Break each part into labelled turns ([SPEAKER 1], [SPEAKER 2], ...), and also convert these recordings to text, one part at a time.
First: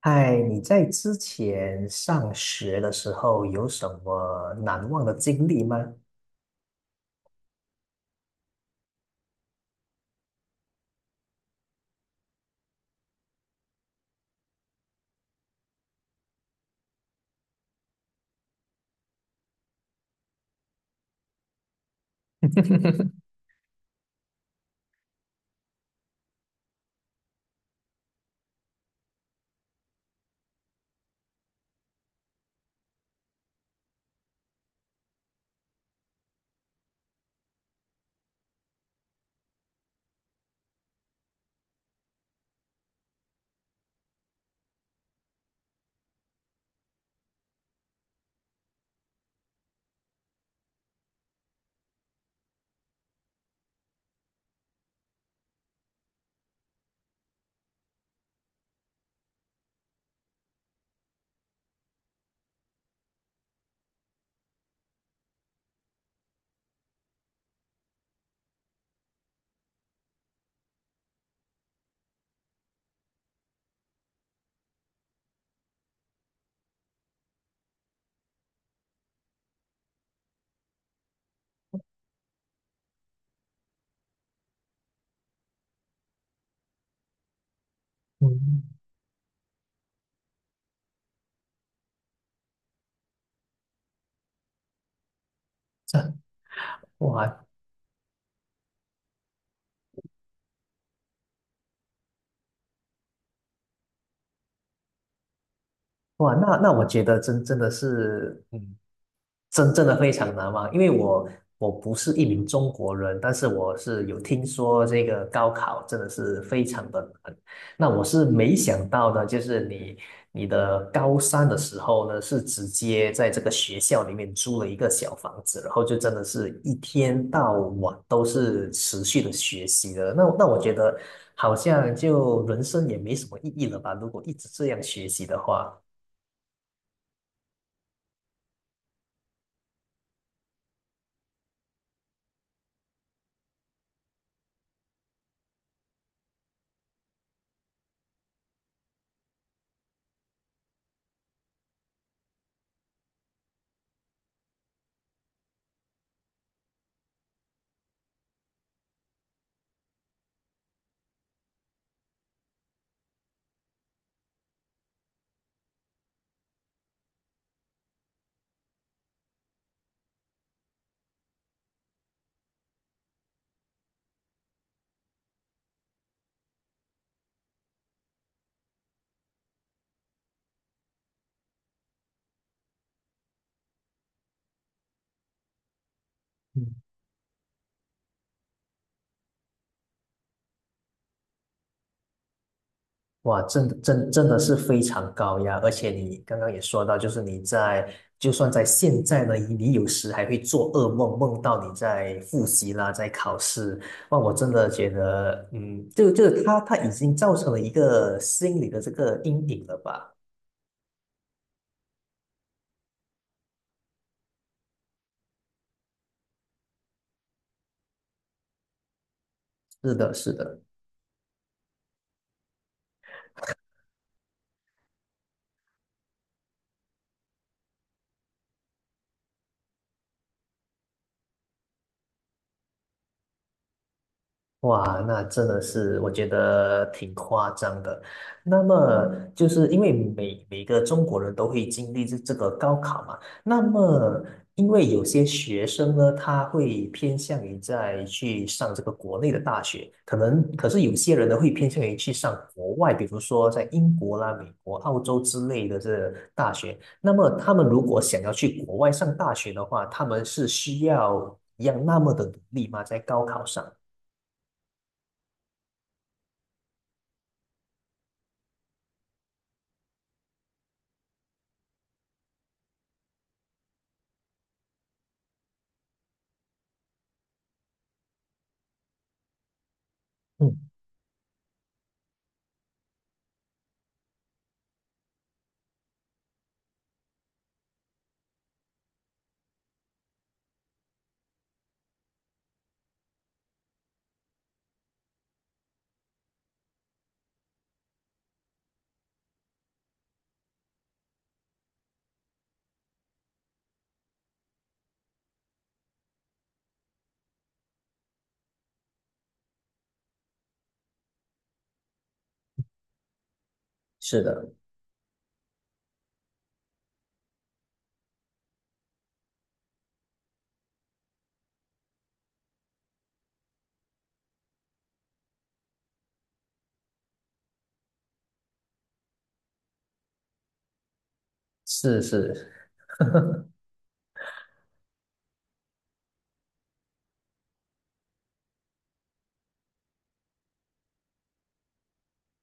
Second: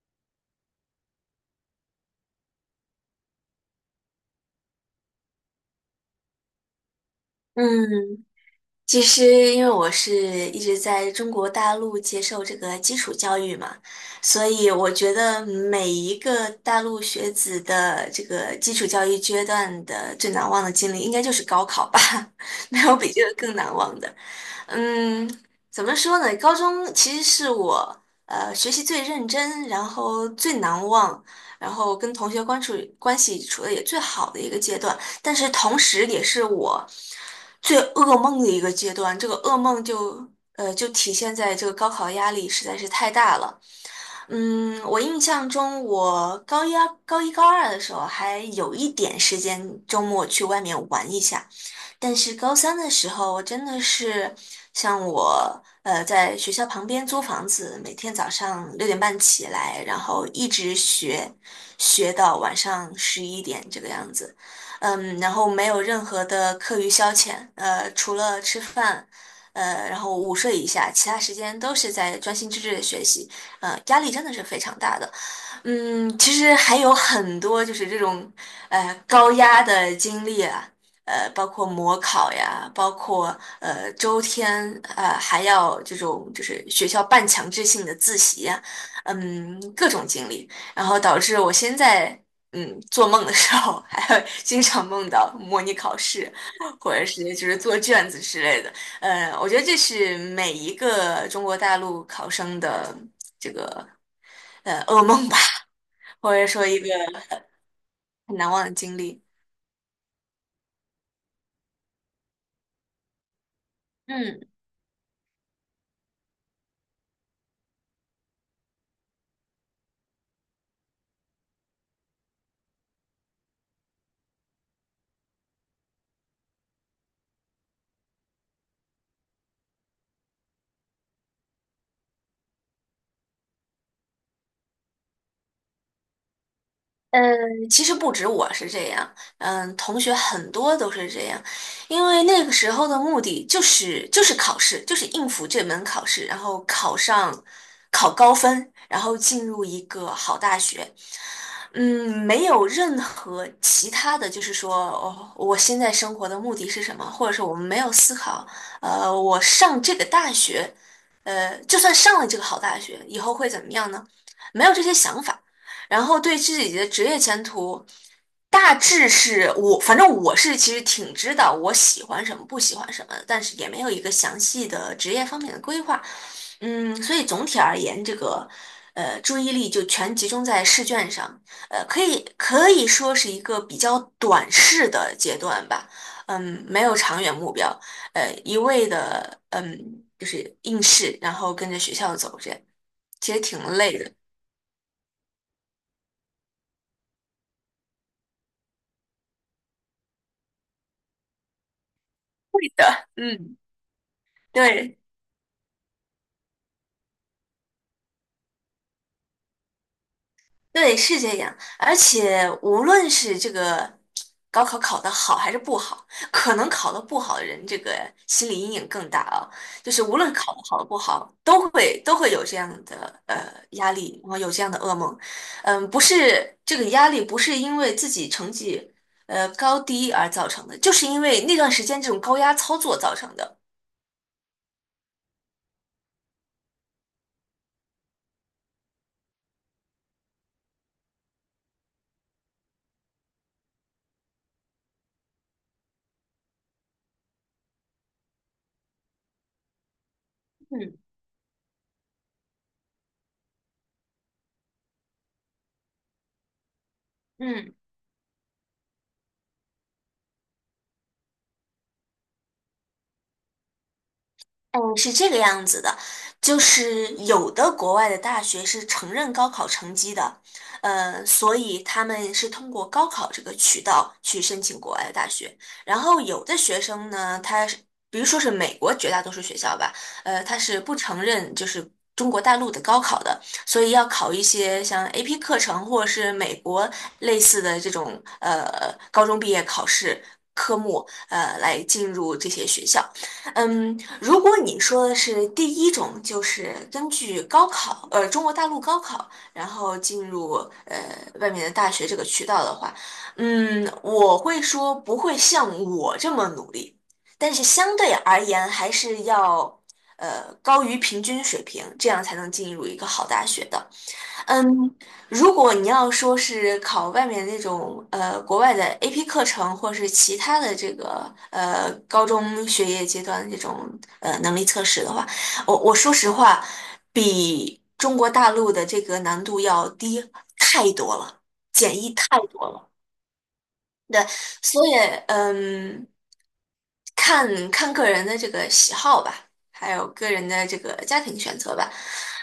[SPEAKER 1] 嗨，你在之前上学的时候有什么难忘的经历吗？
[SPEAKER 2] 嗯，其实因为我是一直在中国大陆接受这个基础教育嘛，所以我觉得每一个大陆学子的这个基础教育阶段的最难忘的经历，应该就是高考吧，没有比这 个更难忘的。嗯，怎么说呢？高中其实是我学习最认真，然后最难忘，然后跟同学关处关系处的也最好的一个阶段，但是同时也是我最噩梦的一个阶段。这个噩梦就就体现在这个高考压力实在是太大了。嗯，我印象中我高一、高二的时候还有一点时间周末去外面玩一下。但是高三的时候，我真的是像我在学校旁边租房子，每天早上六点半起来，然后一直学，学到晚上十一点这个样子。嗯，然后没有任何的课余消遣，除了吃饭，然后午睡一下，其他时间都是在专心致志的学习，压力真的是非常大的。嗯，其实还有很多就是这种高压的经历啊，包括模考呀，包括周天，还要这种就是学校半强制性的自习呀，
[SPEAKER 1] 嗯，
[SPEAKER 2] 嗯，各种经历，然后导致我现在做梦的时候还会经常梦到模拟考
[SPEAKER 1] 这
[SPEAKER 2] 试，或者是
[SPEAKER 1] 哇，
[SPEAKER 2] 就是做卷子之类的，我觉得这是每一个中国大陆考生的噩梦吧。或
[SPEAKER 1] 哇，
[SPEAKER 2] 者
[SPEAKER 1] 那
[SPEAKER 2] 说
[SPEAKER 1] 那
[SPEAKER 2] 一
[SPEAKER 1] 我
[SPEAKER 2] 个
[SPEAKER 1] 觉得真的
[SPEAKER 2] 很
[SPEAKER 1] 是，
[SPEAKER 2] 难忘的
[SPEAKER 1] 嗯，
[SPEAKER 2] 经历。
[SPEAKER 1] 真正的非常难忘，因为我不是一名中国人，但是我是有
[SPEAKER 2] 嗯，
[SPEAKER 1] 听说这个高考真的是非常的难。那我是没想到的，就是你高三的时候呢，是直接在这个学校里面租了一个小房子，然后就真的是一天到晚都是持续的学习的。那我觉得好像就人生也没什么意义了吧，如果一直这样学习的话。
[SPEAKER 2] 嗯，其实不止我是这样，嗯，同学很多都是这样，因为那个时候的目的就是考试，就是应付这门考试，然后考上，考高分，然后进入一个好大学。嗯，没有任何其他的就是说，哦，我现在生活的目的是什么，或者是我们没有思考，我上这个大学，就算上了这个好大学，以后会怎么样呢？没有这些想法。然后对自己的职业前途，大致是我，反正我是其实挺知道我喜欢什么，不喜欢什么的，但是也没有一个详细的职业方面的规划。嗯，所以总体而言，这个注意力就全集中在试卷上，可以说是一个比较短视的阶段吧。嗯，
[SPEAKER 1] 嗯，
[SPEAKER 2] 没有长远目标，一味的就是应试，然后跟着学校走这样，其
[SPEAKER 1] 哇，
[SPEAKER 2] 实挺
[SPEAKER 1] 真的
[SPEAKER 2] 累
[SPEAKER 1] 真
[SPEAKER 2] 的。
[SPEAKER 1] 真的是非常高压，而且你刚刚也说到，就是你在就算在现在呢，你有时还会做噩梦，梦到你在复
[SPEAKER 2] 会
[SPEAKER 1] 习
[SPEAKER 2] 的，
[SPEAKER 1] 啦，在考
[SPEAKER 2] 嗯。
[SPEAKER 1] 试。哇，我真的觉
[SPEAKER 2] 对
[SPEAKER 1] 得，嗯，就他已经造成了一个心理的这个阴影了吧？
[SPEAKER 2] 对，是这样。而且无论是这个高考考得好还是不好，可能考得不好的人，这个心理阴影更大啊。就
[SPEAKER 1] 是
[SPEAKER 2] 是
[SPEAKER 1] 的，
[SPEAKER 2] 无
[SPEAKER 1] 是
[SPEAKER 2] 论考
[SPEAKER 1] 的。
[SPEAKER 2] 得好不好，都会有这样的压力，然后有这样的噩梦。嗯，不是这个压力不是因为自己成绩高低而造成的，就是因为那段时间这种高压操作造成的。
[SPEAKER 1] 哇，那真的是我觉得挺夸张的。那么，就是因为每个中国人都会经历这个高考嘛，那么因为有些学生呢，他会偏向于在去上这个国内的大学，可能可是有
[SPEAKER 2] 嗯
[SPEAKER 1] 些人呢会偏向于去上国外，比如说在英国啦、美国、澳洲之类的这大学。那么他们
[SPEAKER 2] 嗯。
[SPEAKER 1] 如果想要去国外上大学的话，他们是需要一样那么的努力吗？在高考上？
[SPEAKER 2] 嗯，是这个样子的，就是有的国外的大学是承认高考成绩的，所以他们是通过高考这个渠道去申请国外的大学。然后有的学生呢，他是，比如说是美国绝大多数学校吧，他
[SPEAKER 1] 嗯。
[SPEAKER 2] 是不承认就是中国大陆的高考的，所以要考一些像 AP 课程或者是美国类似的这种高中毕业考试科目，来进入这些学校。嗯，如果你说的是第一种，就是根据高考，中国大陆高考，然后进入呃外面的大学这个渠道的话，嗯，我会说不会像我这么努力，但是相对而言还是要高于平均水平，这样才能进入一个好大学的。
[SPEAKER 1] 是的，
[SPEAKER 2] 嗯，如果你要说是考外面那种国外的 AP 课程，或是其他的这个高中学业阶段的这种能力测试的话，我说实话，比中国大陆的这个难度要低太多了。
[SPEAKER 1] 是是，
[SPEAKER 2] 对，所以嗯，看看个人的这个喜好吧，还有个人的这个家庭选择吧。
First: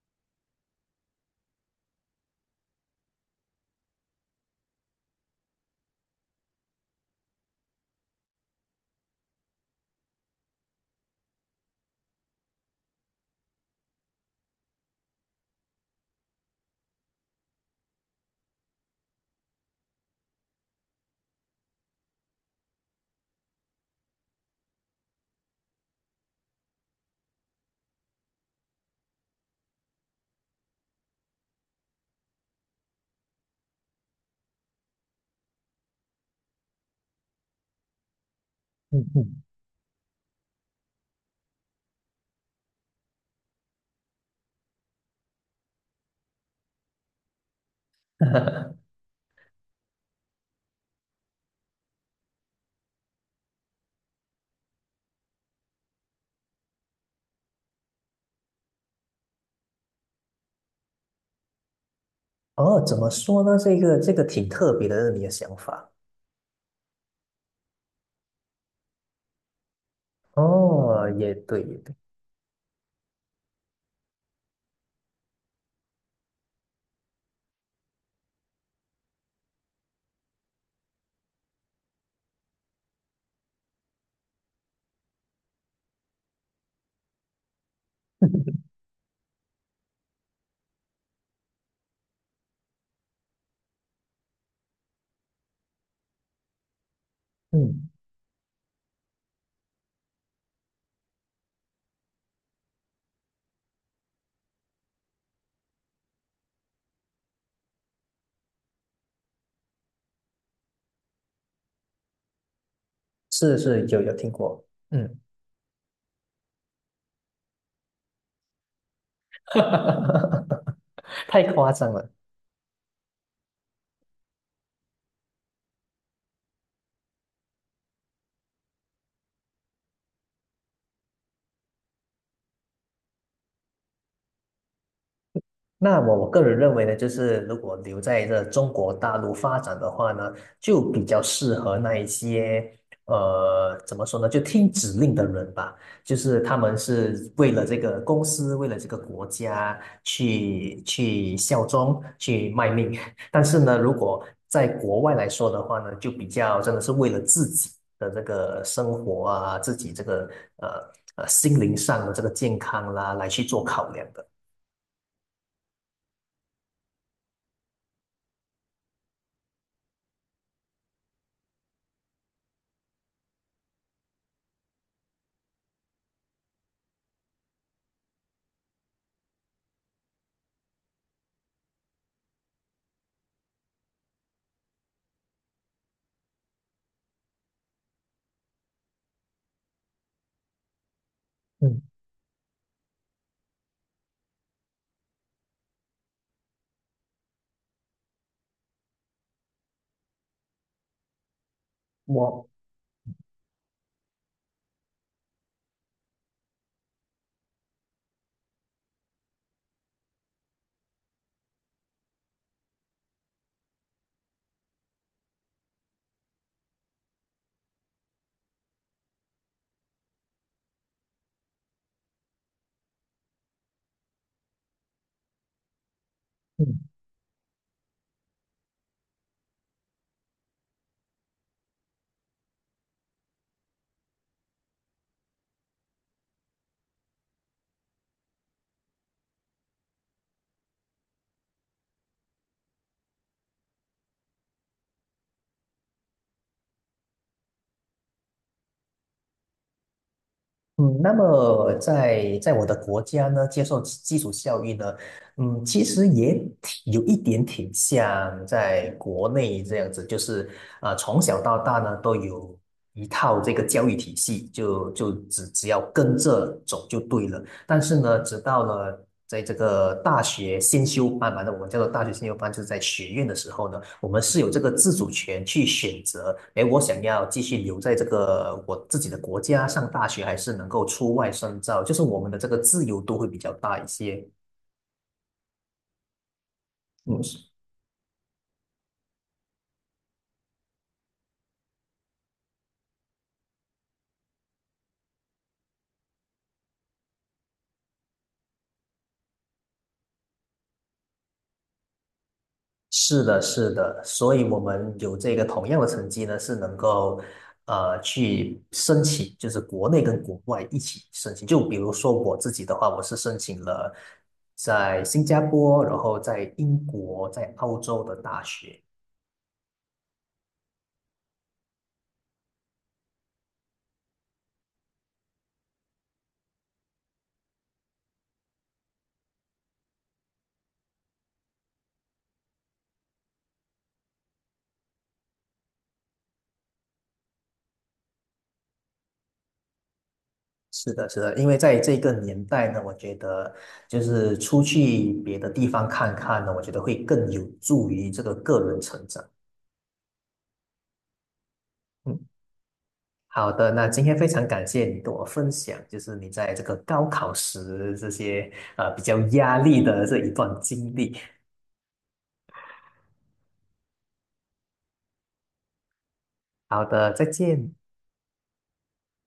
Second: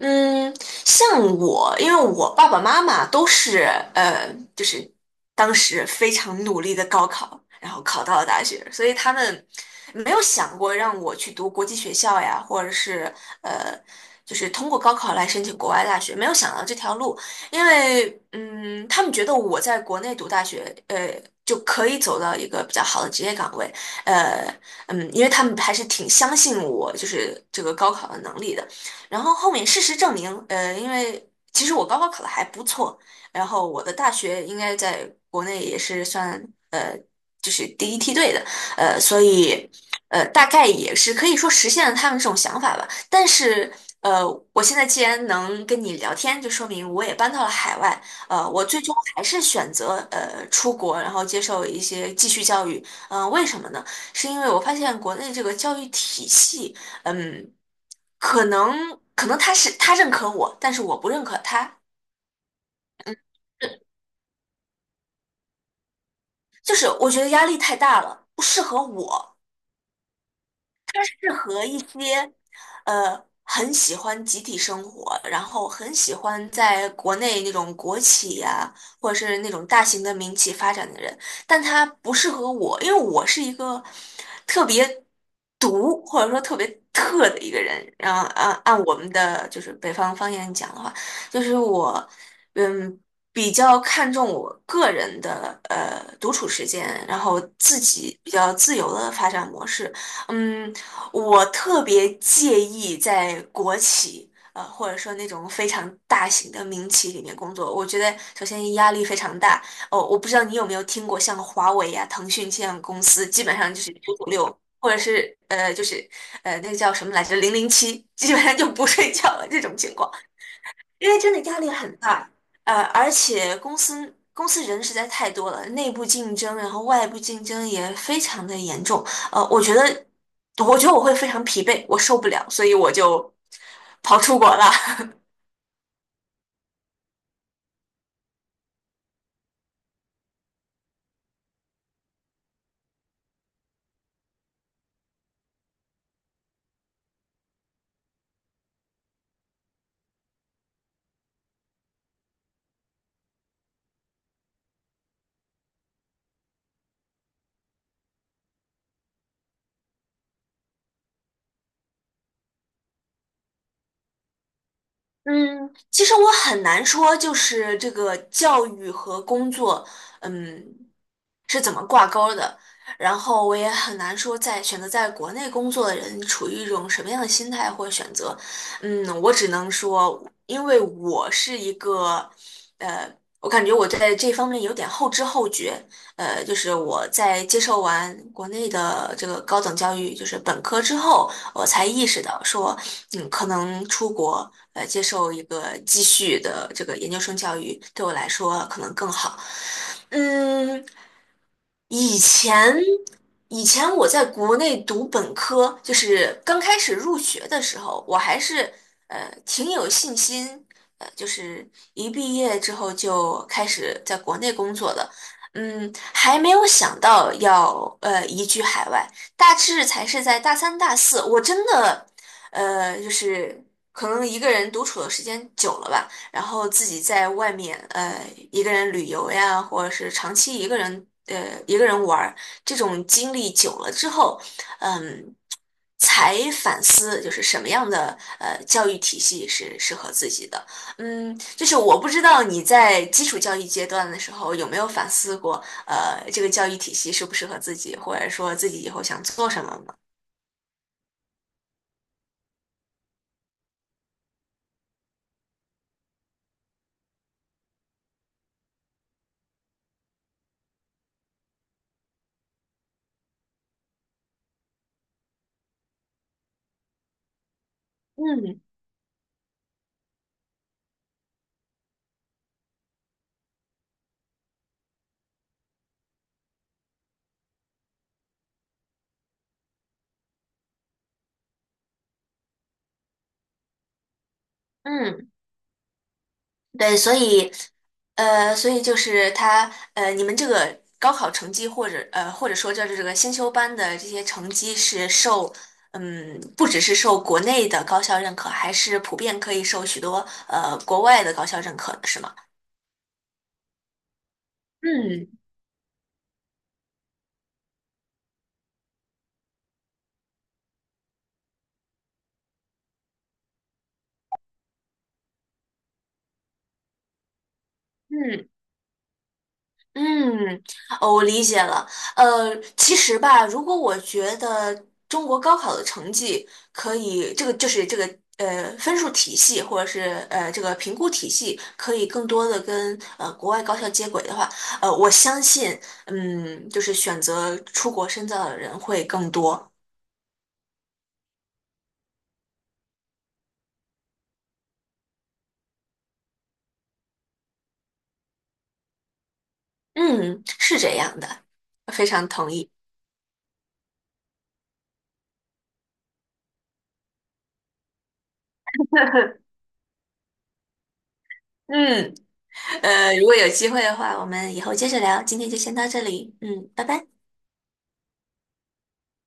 [SPEAKER 2] 嗯，像我，因为我爸爸妈妈都是就是当时非常努力的高考，然后考到了大学，所以他们没有想过让我去读国际学校呀，或者是呃，就是通过高考来申请国外大学，没有想到这条路。因为嗯，他们觉得我在国内读大学，就可以走到一个比较好的职业岗位，呃，嗯，因为他们还是挺相信我，就是这个高考的能力的。然后后面事实证明，因为其实我高考考的还不错，然后我的大学应该在国内也是算呃，就是第一梯队的，
[SPEAKER 1] 嗯
[SPEAKER 2] 所
[SPEAKER 1] 嗯，
[SPEAKER 2] 以大概也是可以说实现了他们这种想法吧。但是，呃，我现在既然能跟你聊天，就说明我也搬到了海外。我最 终还是选择出国，然后接受一些继续教育。嗯、为什么呢？是因为我发现国内这个教育体系，嗯，可能他是他认可我，但是我不认可他，
[SPEAKER 1] 哦，怎么说呢？这个这个挺特别的，你的想法。
[SPEAKER 2] 就是我觉得压力太大了，不适合我。
[SPEAKER 1] 哦，
[SPEAKER 2] 适
[SPEAKER 1] 也对，
[SPEAKER 2] 合
[SPEAKER 1] 也
[SPEAKER 2] 一
[SPEAKER 1] 对，
[SPEAKER 2] 些很喜欢集体生活，然后很喜欢在国内那种国企呀、或者是那种大型的民企发展的人，但他不适合我，因为我是一个特别独或者说特别特的一个人。然后按我们的就是北方方言讲的话，就是我嗯。比较看重我个人的独处时间，然后自
[SPEAKER 1] 嗯，
[SPEAKER 2] 己比较自由的发展模式，嗯，我特别介意在国企，或者说那种非常大型的民企里面工作。我觉得首先压力非常大。哦，我不知道你有没有听过像华为呀、腾讯这样的公司，基本
[SPEAKER 1] 是
[SPEAKER 2] 上就
[SPEAKER 1] 是，
[SPEAKER 2] 是
[SPEAKER 1] 有有
[SPEAKER 2] 九九
[SPEAKER 1] 听
[SPEAKER 2] 六，
[SPEAKER 1] 过，
[SPEAKER 2] 或者
[SPEAKER 1] 嗯，
[SPEAKER 2] 是就是那个叫什么来着，零零七，基本上就不睡觉了这种情况。因为真的
[SPEAKER 1] 太
[SPEAKER 2] 压力
[SPEAKER 1] 夸张
[SPEAKER 2] 很
[SPEAKER 1] 了。
[SPEAKER 2] 大，而且公司人实在太多了，内部竞争，然后外部竞争也非常的严重，我觉得，我觉得我会非常疲惫，我受不了，所以我就跑出国了。
[SPEAKER 1] 那我个人认为呢，就是如果留在这中国大陆发展的话呢，就比较适合那一些怎么说呢，就听指令的人吧。就是他们是为了这个公司，为了这个国家去效忠、去卖命。但是呢，如果在国外来说的话呢，就比较真的是为了自己的这个生活啊，自己这个呃心灵上的这个健康啦，来去做考量的。
[SPEAKER 2] 嗯，其实我很难说，就是这个教育和工作，嗯，是怎么挂钩儿的。然后我也很难说在，选择在国内工作的人处于一种什么样的心态或选择。嗯，我只能说，因为我是一个，呃，我感觉我在这方面有点后知后觉。就是我在接受完国内的这个高等教育，就是本科之后。我
[SPEAKER 1] 嗯，
[SPEAKER 2] 才意识到说，嗯，可能出国接受一个继续的这个研究生教育对我来说可能更好。嗯，以
[SPEAKER 1] 我
[SPEAKER 2] 前，以前我在国内读本科，就是刚开始入学的时候，我还是挺有信心，就是一毕业之后就开始在国内工作的，嗯，还没有想到要移居海外，大致才是在大三大四，我真的就是可能一个人独处的时间久了吧。然后
[SPEAKER 1] 嗯
[SPEAKER 2] 自己在外面一个人旅游呀，或者是长期一个人玩儿，这种经历久了之后，嗯，才反思就是什么样的教育体系是适合自己的。嗯，就是我不知道你在基础教育阶段的时候有没有反思过，这个教育体系适不适合自己，或者说自己以后想做什么吗？
[SPEAKER 1] 嗯，那么在在我的国家呢，接受基础教育呢，嗯，其实也挺有一点挺像在国内这样子，就是啊，从小到大呢都有一套这个教育体系，就只要跟着走就对了。但是呢，直
[SPEAKER 2] 嗯
[SPEAKER 1] 到了在这个大学先修班完了我们叫做大学先修班，就是在学院的时候呢，我们是有这个自主权去选择，哎，我想要继续留在这个我自己的国家上大学，还是能够出外深造，就是我们的这个自由度会比较大一些。
[SPEAKER 2] 嗯。对，所以，
[SPEAKER 1] 嗯
[SPEAKER 2] 所以就是他，你们这个高考成绩或者或者说就是这个先修班的这些成绩是受，嗯，不只是受国内的高校认可，还是普遍可以受许多国外的高校认可的，是吗？
[SPEAKER 1] 是的，是的，所以我们有
[SPEAKER 2] 嗯
[SPEAKER 1] 这个同样的成绩呢，是能够去申请，就是国内跟国外一起申请。就比如说我自己的话，我是申请了在新加坡，然后在英国、在澳洲的大
[SPEAKER 2] 嗯，
[SPEAKER 1] 学。
[SPEAKER 2] 嗯，哦，我理解了。其实吧，如果我觉得中国高考的成绩可以，这个就是这个分数体系或者是这个评估体系可以更多的跟国外高校接轨的话，我相信，嗯，就是选择出国深造的人会更多。
[SPEAKER 1] 是的，是的，因为在这个年代呢，我觉得就是出去别的地方看看呢，我觉得会更有助于这个个人成长。
[SPEAKER 2] 嗯，是这样的，非
[SPEAKER 1] 嗯。
[SPEAKER 2] 常同意。
[SPEAKER 1] 好的，那今天非常感谢你跟我分享，就是你在这个高考时这些比较压力的这一段经历。
[SPEAKER 2] 嗯，如果有机会的话，我们以后接着聊。今天就先到这里。嗯，拜
[SPEAKER 1] 好
[SPEAKER 2] 拜。
[SPEAKER 1] 的，再见。